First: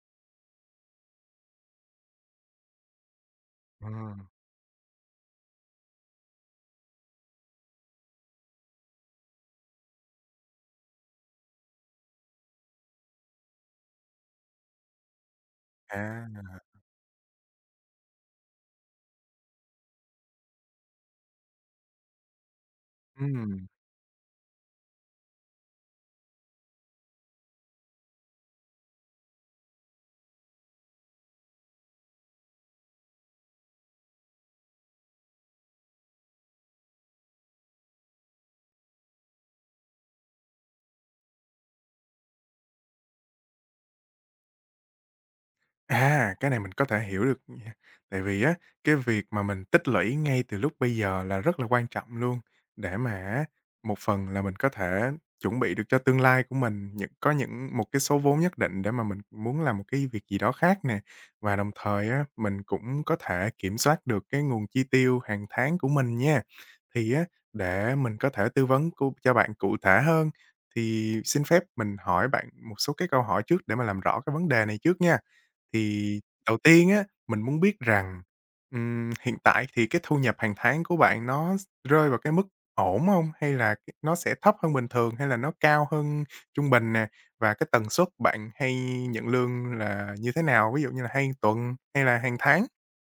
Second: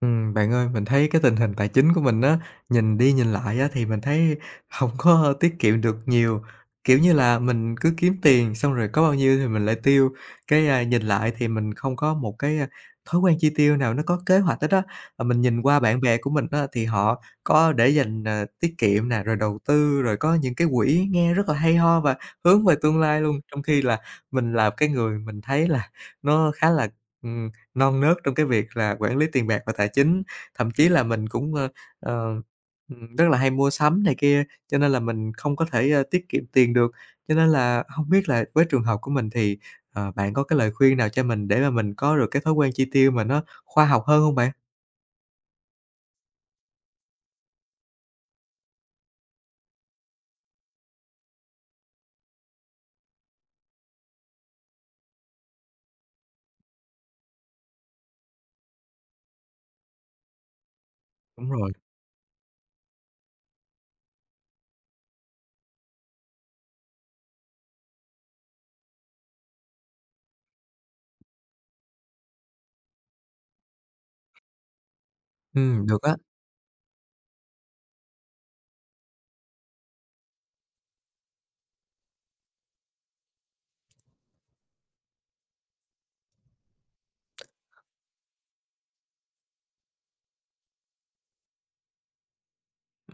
Bạn ơi, mình thấy cái tình hình tài chính của mình á, nhìn đi nhìn lại á thì mình Ừm, thấy hổng có tiết kiệm được nhiều. Kiểu như là, mình cứ kiếm tiền xong rồi có bao nhiêu thì mình lại tiêu, nhìn lại thì mình không có một thói quen chi tiêu nào nó có kế hoạch hết á. Mình nhìn qua bạn bè à, của mình á thì họ có để dành, à, tiết kiệm nè, rồi đầu tư, rồi có những cái quỹ nghe rất là hay ho và hướng về tương lai luôn, trong ừm, khi là mình là cái người mình thấy là nó khá là, ừm non nớt trong cái việc là quản lý tiền bạc và tài chính, thậm chí là mình ờ, rất là hay mua sắm này kia, cho nên là mình không có thể, tiết kiệm tiền được. Cho nên là không biết là với trường hợp của mình thì, bạn có cái lời khuyên nào cho mình để mà mình có được cái thói quen chi tiêu mà nó khoa học hơn không bạn? Cái này mình có thể hiểu được nha. Tại vì á, cái việc mà mình tích lũy ngay từ lúc bây giờ là rất là quan trọng luôn, để mà á, một phần là mình có thể chuẩn bị được cho tương lai của mình, có những một cái số vốn nhất định để mà mình muốn làm một cái việc gì đó khác nè. Đúng Và đồng rồi. thời á, mình cũng có thể kiểm soát được cái nguồn chi tiêu hàng tháng của mình nha. Thì á, để mình có thể tư vấn cho bạn cụ thể hơn, thì xin phép mình hỏi bạn một số cái câu hỏi trước để mà làm rõ cái vấn đề này trước nha. Ừ, được á. Thì đầu tiên á, mình muốn biết rằng, hiện tại thì cái thu nhập hàng tháng của bạn nó rơi vào cái mức ổn không? Hay là nó sẽ thấp hơn bình thường, hay là nó cao hơn trung bình nè? Và cái tần suất bạn hay nhận lương là như thế nào? Ví dụ như là hay tuần hay là hàng tháng?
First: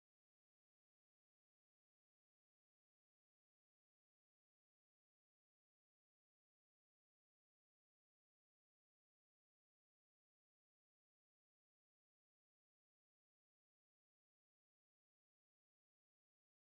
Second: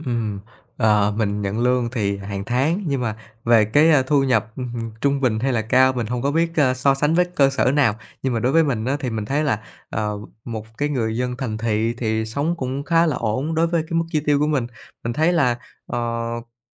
Ừm, mình nhận lương thì hàng tháng, nhưng mà về thu nhập trung bình hay là cao mình không có biết, so sánh với cơ sở nào. Nhưng mà đối với mình á, thì mình thấy là, ờ, một cái người dân thành thị thì sống cũng khá là ổn đối với cái mức chi tiêu của mình. Mình thấy là, ờ,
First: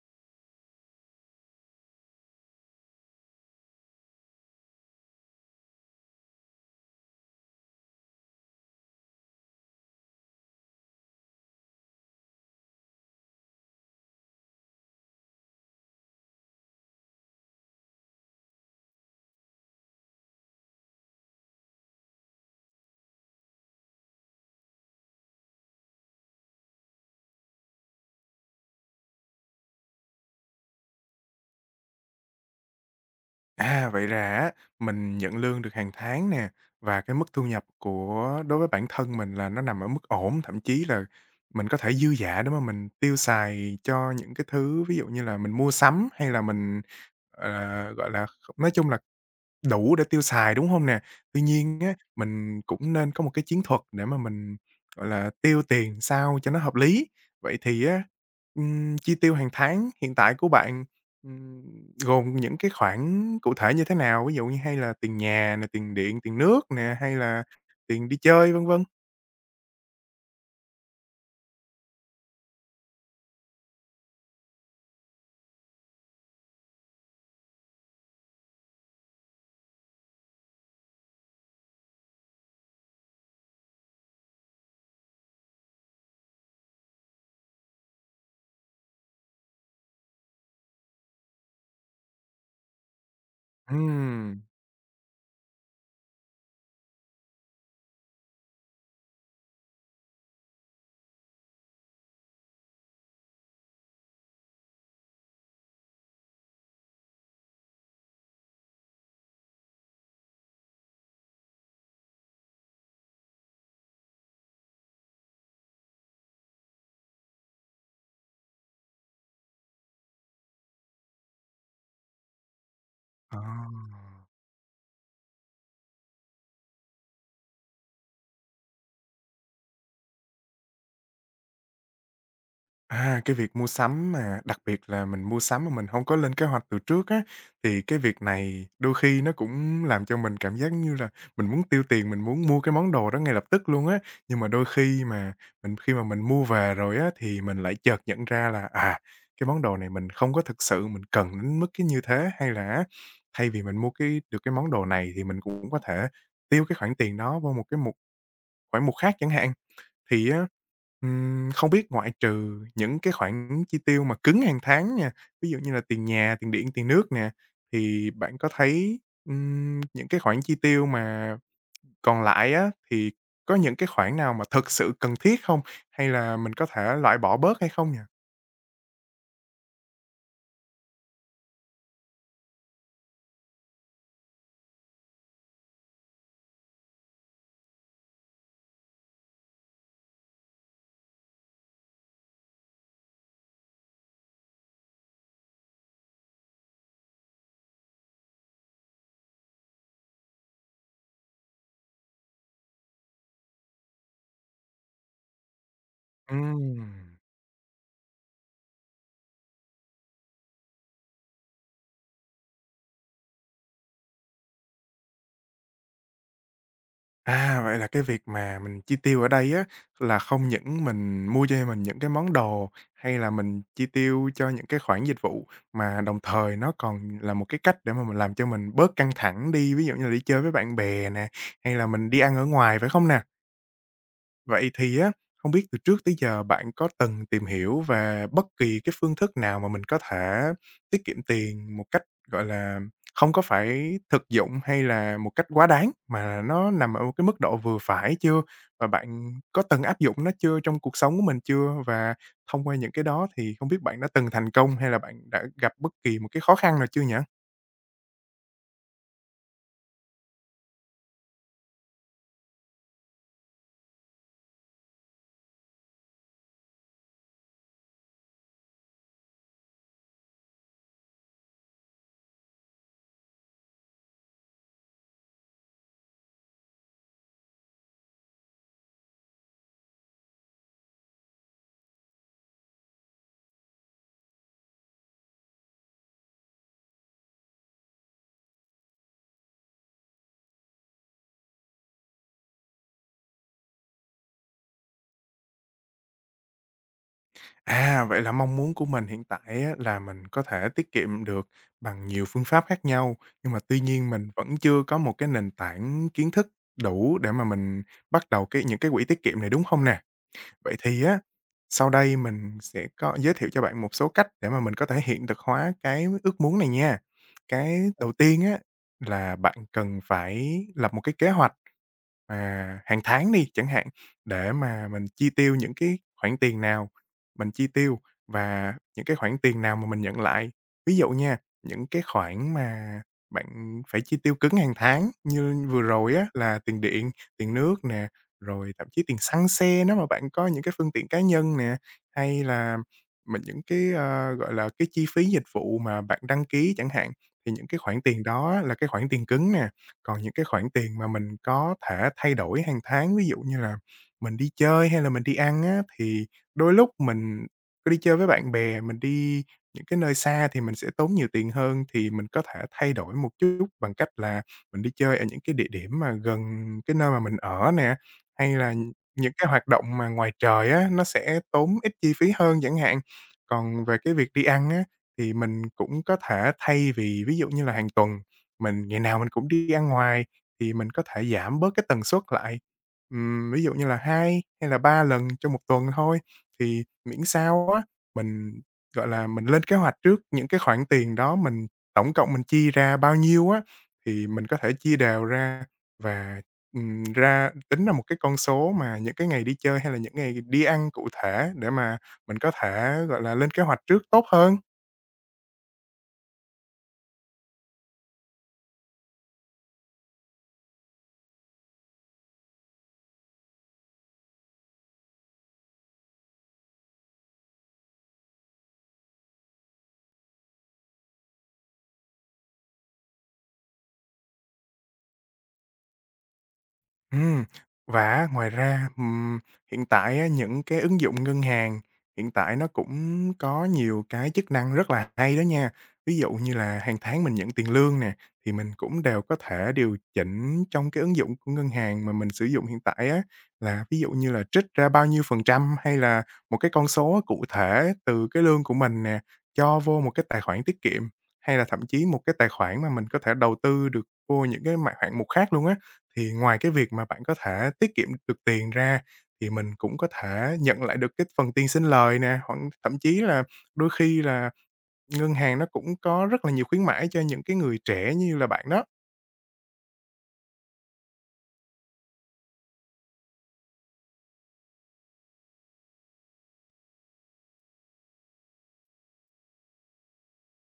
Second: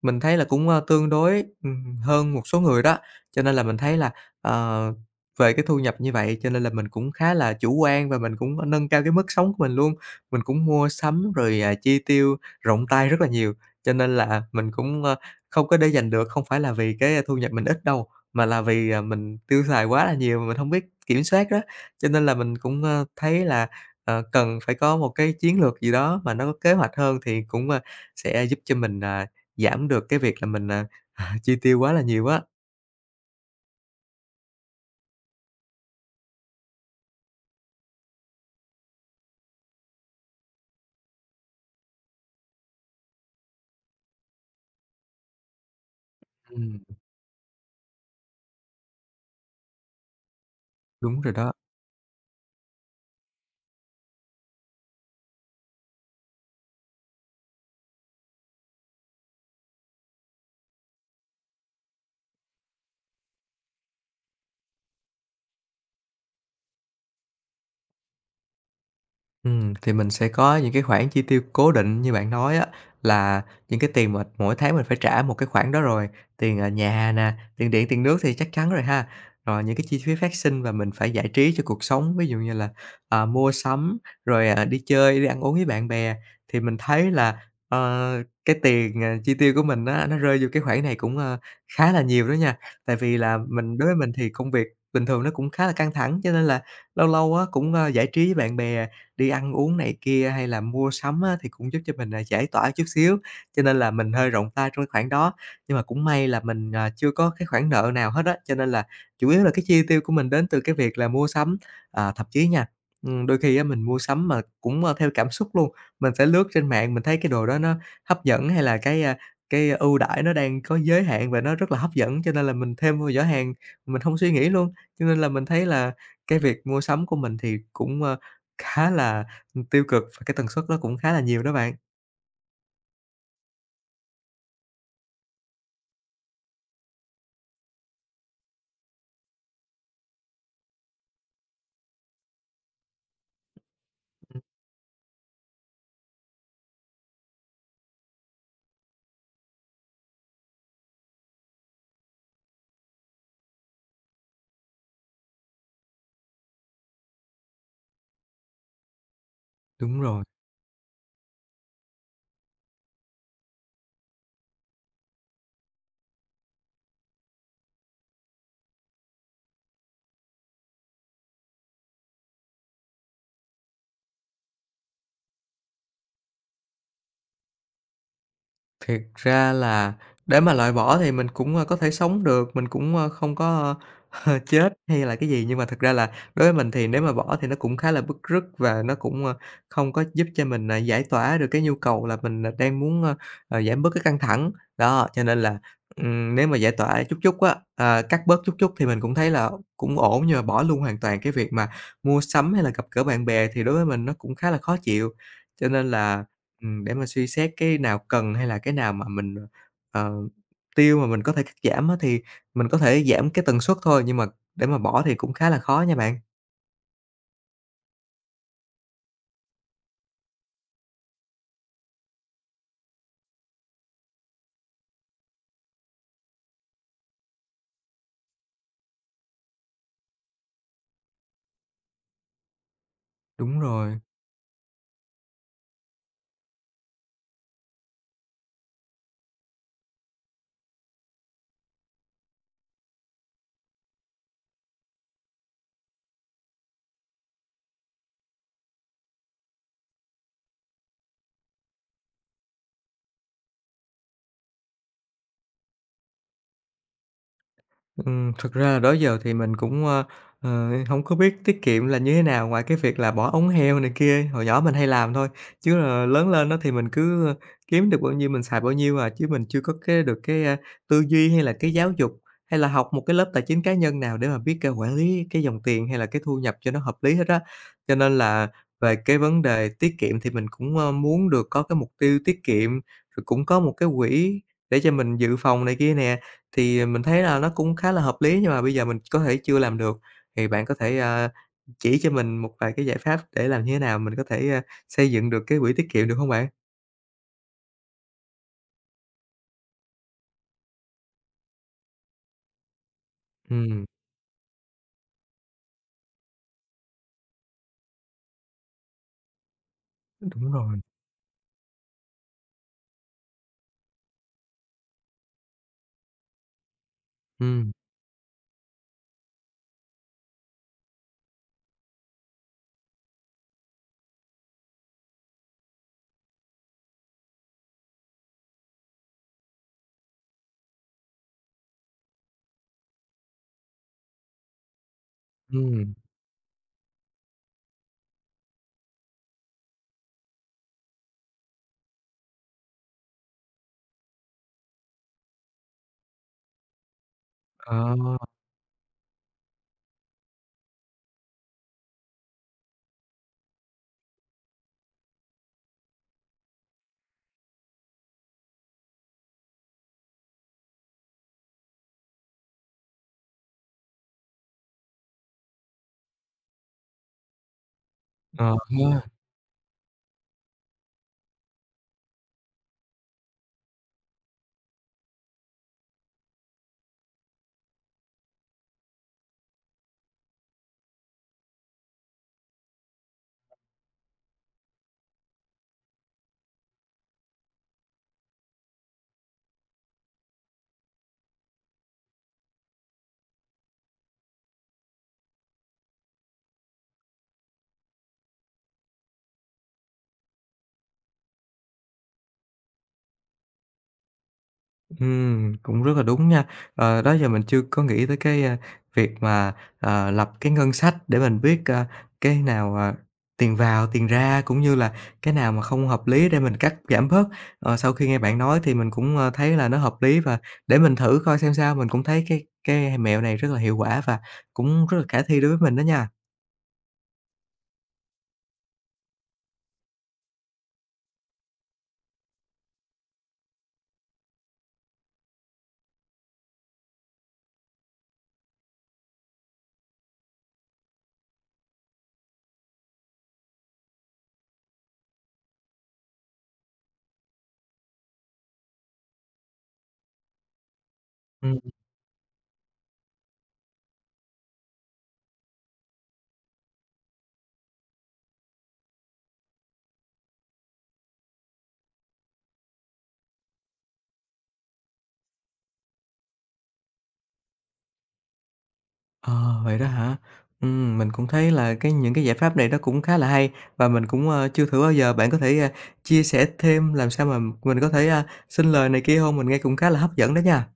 mình thấy là tương đối, hơn một số người đó, cho nên là mình thấy là, ờ, về cái thu nhập như vậy cho nên là mình cũng khá là chủ quan và mình cũng nâng cao cái mức sống của mình luôn. Mình cũng mua sắm rồi, à, chi tiêu rộng tay rất là nhiều, cho nên là mình không có để dành được, không phải là vì cái thu nhập mình ít đâu, mà là vì, à, mình tiêu xài quá là nhiều mà mình hông biết kiểm soát đó. Cho nên là mình thấy là, ờ, cần phải có một cái chiến lược gì đó mà nó có kế hoạch hơn thì sẽ giúp cho mình, à, giảm được cái việc là mình, à, chi tiêu quá là nhiều á. À, vậy ra á, mình nhận lương được hàng tháng nè, và cái mức thu nhập của đối với bản thân mình là nó nằm ở mức ổn, thậm chí là mình có thể dư dả để mà mình tiêu xài cho những cái thứ ví dụ như là mình mua sắm hay là mình, Ừm, ờ, gọi là, nói chung là đủ để tiêu xài, đúng hông nè? Đúng rồi Tuy đó. nhiên á, mình cũng nên có một cái chiến thuật để mà mình, gọi là, tiêu tiền sao cho nó hợp lý. Vậy thì á, chi tiêu hàng tháng hiện tại của bạn, ừm, gồm những cái khoản cụ thể như thế nào? Ví dụ như hay là tiền nhà nè, tiền điện, tiền nước nè, hay là tiền đi chơi, vân vân? Thì mình sẽ có những cái khoản chi tiêu cố định như bạn nói á, là những cái tiền mà mỗi tháng mình phải trả một cái khoản đó rồi, tiền, à, nhà nè, tiền điện, tiền nước thì chắc chắn rồi ha. Rồi những cái chi phí phát sinh và mình phải giải trí cho cuộc sống, ví dụ như là, à, mua sắm, rồi, à, đi chơi, đi ăn uống với bạn bè. Thì mình thấy là, ờ, cái tiền, à, chi tiêu của mình á, nó rơi vô cái khoản này cũng, a, khá là nhiều đó nha. Tại vì là mình đối với mình thì Ừm, công việc bình thường nó cũng khá là căng thẳng, cho nên là lâu lâu á, cũng, a, giải trí với bạn bè đi ăn uống này kia hay là mua sắm á, thì cũng giúp cho mình, à, giải tỏa chút xíu, cho nên là mình hơi rộng tay trong cái khoản đó. Nhưng mà cũng may là mình, à, chưa có cái khoản nợ nào hết á, cho nên là chủ yếu là cái chi tiêu của mình đến từ cái việc là mua sắm. À, thậm chí nha, đôi khi á mình mua sắm mà theo cảm xúc luôn, mình sẽ lướt trên mạng mình thấy cái đồ đó nó hấp dẫn hay là cái ưu đãi nó đang có giới hạn và nó rất là hấp dẫn, cho nên là mình thêm vào giỏ ờ. hàng, mình không suy nghĩ luôn. Cho nên là mình thấy là cái việc mua sắm của mình thì cũng, ơ, Khá là, tiêu cực và cái tần suất nó cũng khá là nhiều đó bạn. À, cái việc mua sắm mà đặc biệt là mình mua sắm mà mình hông có lên kế hoạch từ trước á, thì cái việc này đôi khi nó cũng làm cho mình cảm giác như là mình muốn tiêu tiền, mình muốn mua cái món đồ đó ngay lập tức luôn á. Nhưng mà đôi khi mà mình mua về rồi á, thì mình lại chợt nhận ra là, à, cái món đồ này mình không có thực sự mình cần đến mức cái như thế, hay là á, thay vì mình mua cái được cái món đồ này thì mình cũng có thể tiêu cái khoản tiền đó vô một cái khoản mục khác chẳng hạn. Đúng rồi. Thì á, không biết ngoại trừ những cái khoản chi tiêu mà cứng hàng tháng nha, ví dụ như là tiền nhà, tiền điện, tiền nước nè, thì bạn có thấy, những cái khoản chi tiêu mà còn lại á, thì có những cái khoản nào mà thực sự cần thiết không? Hay là mình có thể loại bỏ bớt hay không nhỉ? Thiệt ra là để mà loại bỏ thì mình có thể sống được, mình không có, ơ, chết hay là cái gì. Nhưng mà thực ra là đối với mình thì nếu mà bỏ thì nó cũng khá là bứt rứt và nó không có giúp cho mình, à, giải tỏa được cái nhu cầu là mình, à, đang giảm bớt cái căng thẳng. Đó, cho nên là, nếu mà giải tỏa chút chút á, à, cắt bớt chút chút thì mình cũng thấy là cũng ổn, nhưng mà bỏ luôn hoàn toàn cái việc mà mua sắm hay là gặp gỡ bạn bè thì đối với mình nó cũng khá là khó chịu. Cho nên là, Ừm. Để mà suy xét cái nào cần hay là cái nào mà mình, ờ, tiêu mà mình có thể cắt giảm á, thì mình có thể giảm cái tần suất thôi, nhưng mà để mà bỏ thì cũng khá là khó nha bạn. À, vậy là cái việc mà mình chi tiêu ở đây á, là không những mình mua cho mình những cái món đồ, hay là mình chi tiêu cho những cái khoản dịch vụ, mà đồng thời nó còn là một cái cách để mà mình làm cho mình bớt căng thẳng đi, ví dụ như là đi chơi với bạn bè nè, hay là mình đi ăn ở ngoài, phải không nè? Đúng rồi. Vậy thì á, không biết từ trước tới giờ bạn có từng tìm hiểu về bất kỳ cái phương thức nào mà mình có thể tiết kiệm tiền một cách, gọi là, không có phải thực dụng hay là một cách quá đáng, mà nó nằm ở một cái mức độ vừa phải chưa? Và bạn có từng áp dụng nó chưa trong cuộc sống của mình chưa? Và thông qua những cái đó thì không biết bạn đã từng thành công hay là bạn đã gặp bất kỳ một cái khó khăn nào chưa nhỉ? Thực ra là đó giờ thì mình hổng có biết tiết kiệm là như thế nào ngoài cái việc là bỏ ống heo này kia, hồi nhỏ mình hay làm thôi, chứ là lớn lên á thì mình cứ kiếm được bao nhiêu mình xài bao nhiêu à, chứ mình chưa có cái được tư duy hay là cái giáo dục, hay là học một cái lớp tài chính cá nhân nào để mà biết, a, quản lý cái dòng tiền hay là cái thu nhập cho nó hợp lý hết á. Cho nên là về cái vấn đề tiết kiệm thì mình muốn được có cái mục tiêu tiết kiệm, rồi cũng có một cái quỹ để cho mình dự phòng này kia nè. Thì mình thấy là nó cũng khá là hợp lý nhưng mà bây giờ mình có thể chưa làm được, thì bạn có thể, chỉ cho mình một vài cái giải pháp để làm như thế nào mình có thể, a, xây dựng được cái quỹ tiết kiệm được không bạn? À, vậy là mong muốn của mình hiện tại á, là mình có thể tiết kiệm được bằng nhiều phương pháp khác nhau, nhưng mà tuy Ừm, nhiên mình vẫn chưa có một cái nền tảng kiến thức đủ để mà mình bắt đầu cái những cái quỹ tiết kiệm này, đúng không nè? đúng rồi. Vậy thì á, sau đây mình sẽ có giới thiệu cho bạn một số cách để mà mình có thể hiện thực hóa cái ước muốn này nha. Ừm. Cái đầu tiên á, là bạn cần phải lập một cái kế hoạch, hàng tháng đi chẳng hạn, để mà mình chi tiêu những cái khoản tiền nào mình chi tiêu và những cái khoản tiền nào mà mình nhận lại. Ví dụ nha, những cái khoản mà bạn phải chi tiêu cứng hàng tháng như vừa Ừm. rồi á, là tiền điện, tiền nước nè, rồi thậm chí tiền xăng xe nếu mà bạn có những cái phương tiện cá nhân nè, hay là mình những cái, gọi là, cái chi phí dịch vụ mà bạn đăng ký chẳng hạn, thì những Ờ. cái khoản tiền đó là cái khoản tiền cứng nè. Còn những cái khoản tiền mà mình có thể thay đổi hàng tháng, ví dụ như là mình đi chơi hay là mình đi ăn á, thì đôi lúc mình có đi chơi với bạn bè, mình đi những cái nơi xa thì mình sẽ tốn nhiều tiền hơn, thì mình có thể thay đổi một chút bằng cách là mình đi chơi ở những cái địa điểm mà gần cái nơi mà mình ở nè. Ờ Hay là ha. những cái hoạt động mà ngoài trời á, nó sẽ tốn ít chi phí hơn chẳng hạn. Còn về cái việc đi ăn á, thì mình cũng có thể thay vì ví dụ như là hàng tuần, mình ngày nào mình cũng đi ăn ngoài, thì mình có thể giảm bớt cái tần suất lại. Ví dụ như là 2 hay là 3 lần trong một tuần thôi, thì miễn sao á, mình, gọi là, mình lên kế hoạch trước những cái khoản tiền đó mình tổng cộng mình chi ra bao nhiêu á, thì mình có thể chia đều ra và ra tính ra một cái con số mà những cái ngày đi chơi hay là những ngày đi ăn cụ thể để mà mình có thể, gọi là, lên kế hoạch trước tốt hơn. Cũng rất là đúng nha. Ờ, đó giờ mình chưa có nghĩ tới việc mà, lập cái ngân sách để mình biết, a, cái nào, à, tiền vào, tiền ra cũng như là cái nào mà không hợp lý để mình cắt giảm bớt. Ờ, sau khi nghe bạn nói thì mình thấy là nó hợp lý và để mình thử coi xem sao, mình cũng thấy cái mẹo này rất là hiệu quả và cũng rất là khả thi đối với mình đó nha. Ừm, và ngoài ra, hiện tại á những cái ứng dụng ngân hàng hiện tại nó cũng có nhiều cái chức năng rất là hay đó nha. Ví dụ như là hàng tháng mình nhận tiền lương nè, thì mình cũng đều có thể điều chỉnh trong cái ứng dụng của ngân hàng mà mình sử dụng hiện tại á, là ví dụ như là trích ra bao nhiêu phần trăm hay là một cái con số cụ thể từ cái lương của mình nè, cho vô một cái tài khoản tiết kiệm, hay là thậm chí một cái tài khoản mà mình có thể đầu tư được vô những cái mã hạng mục khác luôn á. Thì ngoài cái việc mà bạn có thể tiết kiệm được tiền ra, thì mình cũng có thể nhận lại được cái phần tiền sinh lời nè, hoặc thậm chí là đôi khi là ngân hàng nó cũng có rất là nhiều khuyến mãi cho những cái người trẻ như là bạn đó. Ờ, vậy đó hả? Mình cũng thấy là cái những cái giải pháp này nó cũng khá là hay và mình chưa thử bao giờ. Bạn có thể, a, chia sẻ thêm làm sao mà mình có thể, a, xin lời này kia không? Mình nghe cũng khá là hấp dẫn đó nha.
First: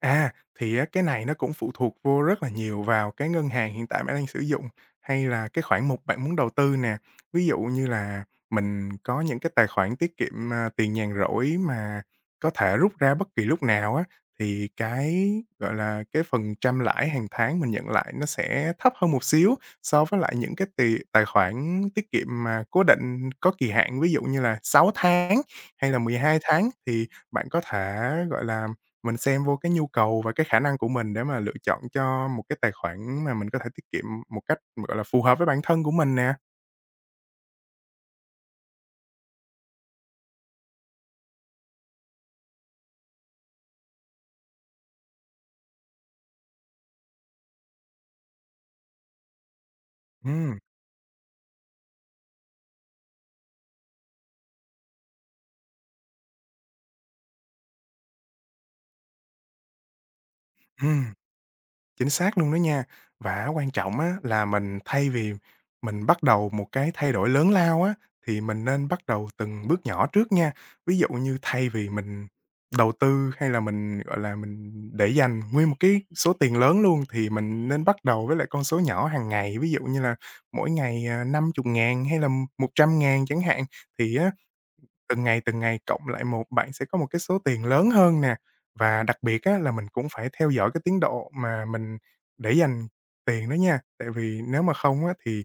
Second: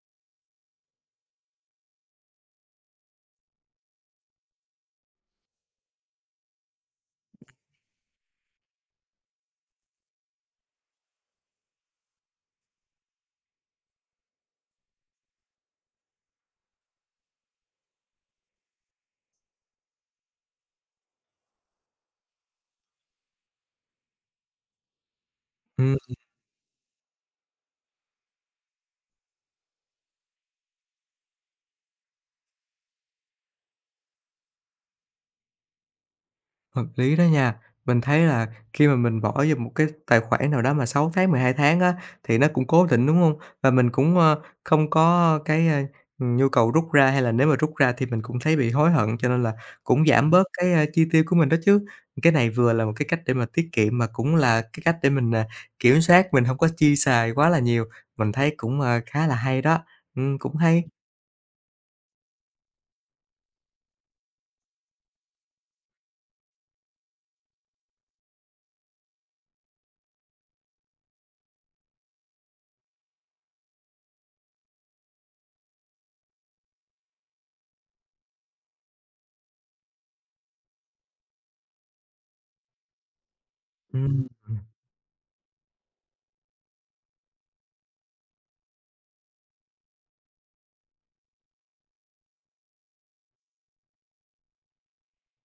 À, thì á, cái này nó cũng phụ thuộc vô rất là nhiều vào cái ngân hàng hiện tại bạn đang sử dụng, hay là cái khoản mục bạn muốn đầu tư nè. Ví dụ như là mình có những cái tài khoản tiết kiệm, tiền nhàn rỗi mà có thể rút ra bất kỳ lúc nào á, thì cái, gọi là, cái phần trăm lãi hàng tháng mình nhận lại nó sẽ thấp hơn một xíu so với lại những cái tài khoản tiết kiệm mà cố định có kỳ hạn, ví dụ như là 6 tháng hay Ừm. là 12 tháng, thì bạn có thể, gọi là, mình xem vô cái nhu cầu và cái khả năng của mình để mà lựa chọn cho một cái tài khoản mà mình có thể tiết kiệm một cách, gọi là, phù hợp với bản thân của mình nè. Hợp lý đó nha. Mình thấy là khi mà mình bỏ vô một cái tài khoản nào đó mà 6 tháng, 12 tháng á, thì nó cũng cố định, đúng không? Và mình cũng, ờ, không có nhu cầu rút ra, hay là nếu mà rút ra thì mình cũng thấy bị hối hận, cho nên là cũng giảm bớt Ừm, cái, a, chi tiêu của mình đó chứ. Cái này vừa là một cái cách để mà tiết kiệm, mà cũng là cái cách để mình, à, kiểm soát mình không có chi xài quá là nhiều. Mình thấy cũng, ờ, khá là hay đó. Cũng hay. ừm. Chính xác luôn đó nha. Và quan trọng á là mình thay vì mình bắt đầu một cái thay đổi lớn lao á, thì mình nên bắt đầu từng bước nhỏ trước nha. Ví dụ như thay vì mình đầu tư hay là mình, gọi là, mình để dành nguyên một cái số tiền lớn luôn, thì mình nên bắt đầu với lại con số nhỏ hàng ngày, ví dụ như là mỗi ngày, 50.000 hay là 100.000 chẳng hạn. Thì Ừm. á, từng ngày, từng ngày cộng lại một, bạn sẽ có một cái số tiền lớn hơn nè. Và đặc biệt á là mình cũng phải theo dõi cái tiến độ mà mình để dành tiền đó nha, tại vì nếu mà không á thì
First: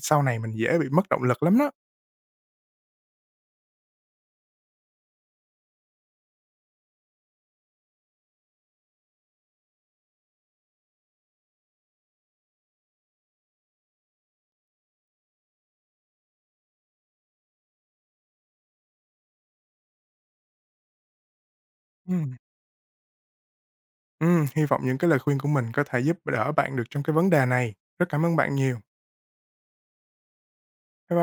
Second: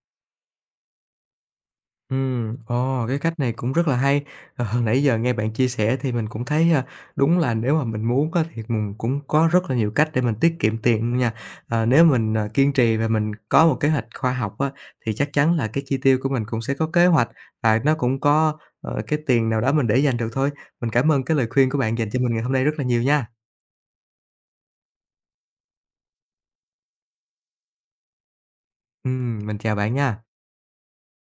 sau này mình dễ bị mất động lực lắm đó. Ồ, cái cách này cũng rất là hay. Ờ, hồi nãy giờ nghe bạn chia sẻ thì mình cũng thấy, a, đúng là nếu mà mình muốn á thì mình cũng có rất là nhiều cách để mình tiết kiệm tiền luôn nha. Ờ, nếu mình, ờ, kiên trì và mình có một kế hoạch khoa học á, thì chắc chắn là cái chi tiêu của mình cũng sẽ có kế hoạch và nó cũng có, ờ, cái tiền nào đó mình để dành được thôi. Mình cảm ơn cái lời khuyên của bạn dành cho mình Ừm. ngày hôm nay rất là nhiều nha. Hy vọng những cái lời khuyên của mình có thể giúp đỡ bạn được trong cái vấn đề này. Rất cảm ơn bạn nhiều. Mình chào bạn nha. Bye.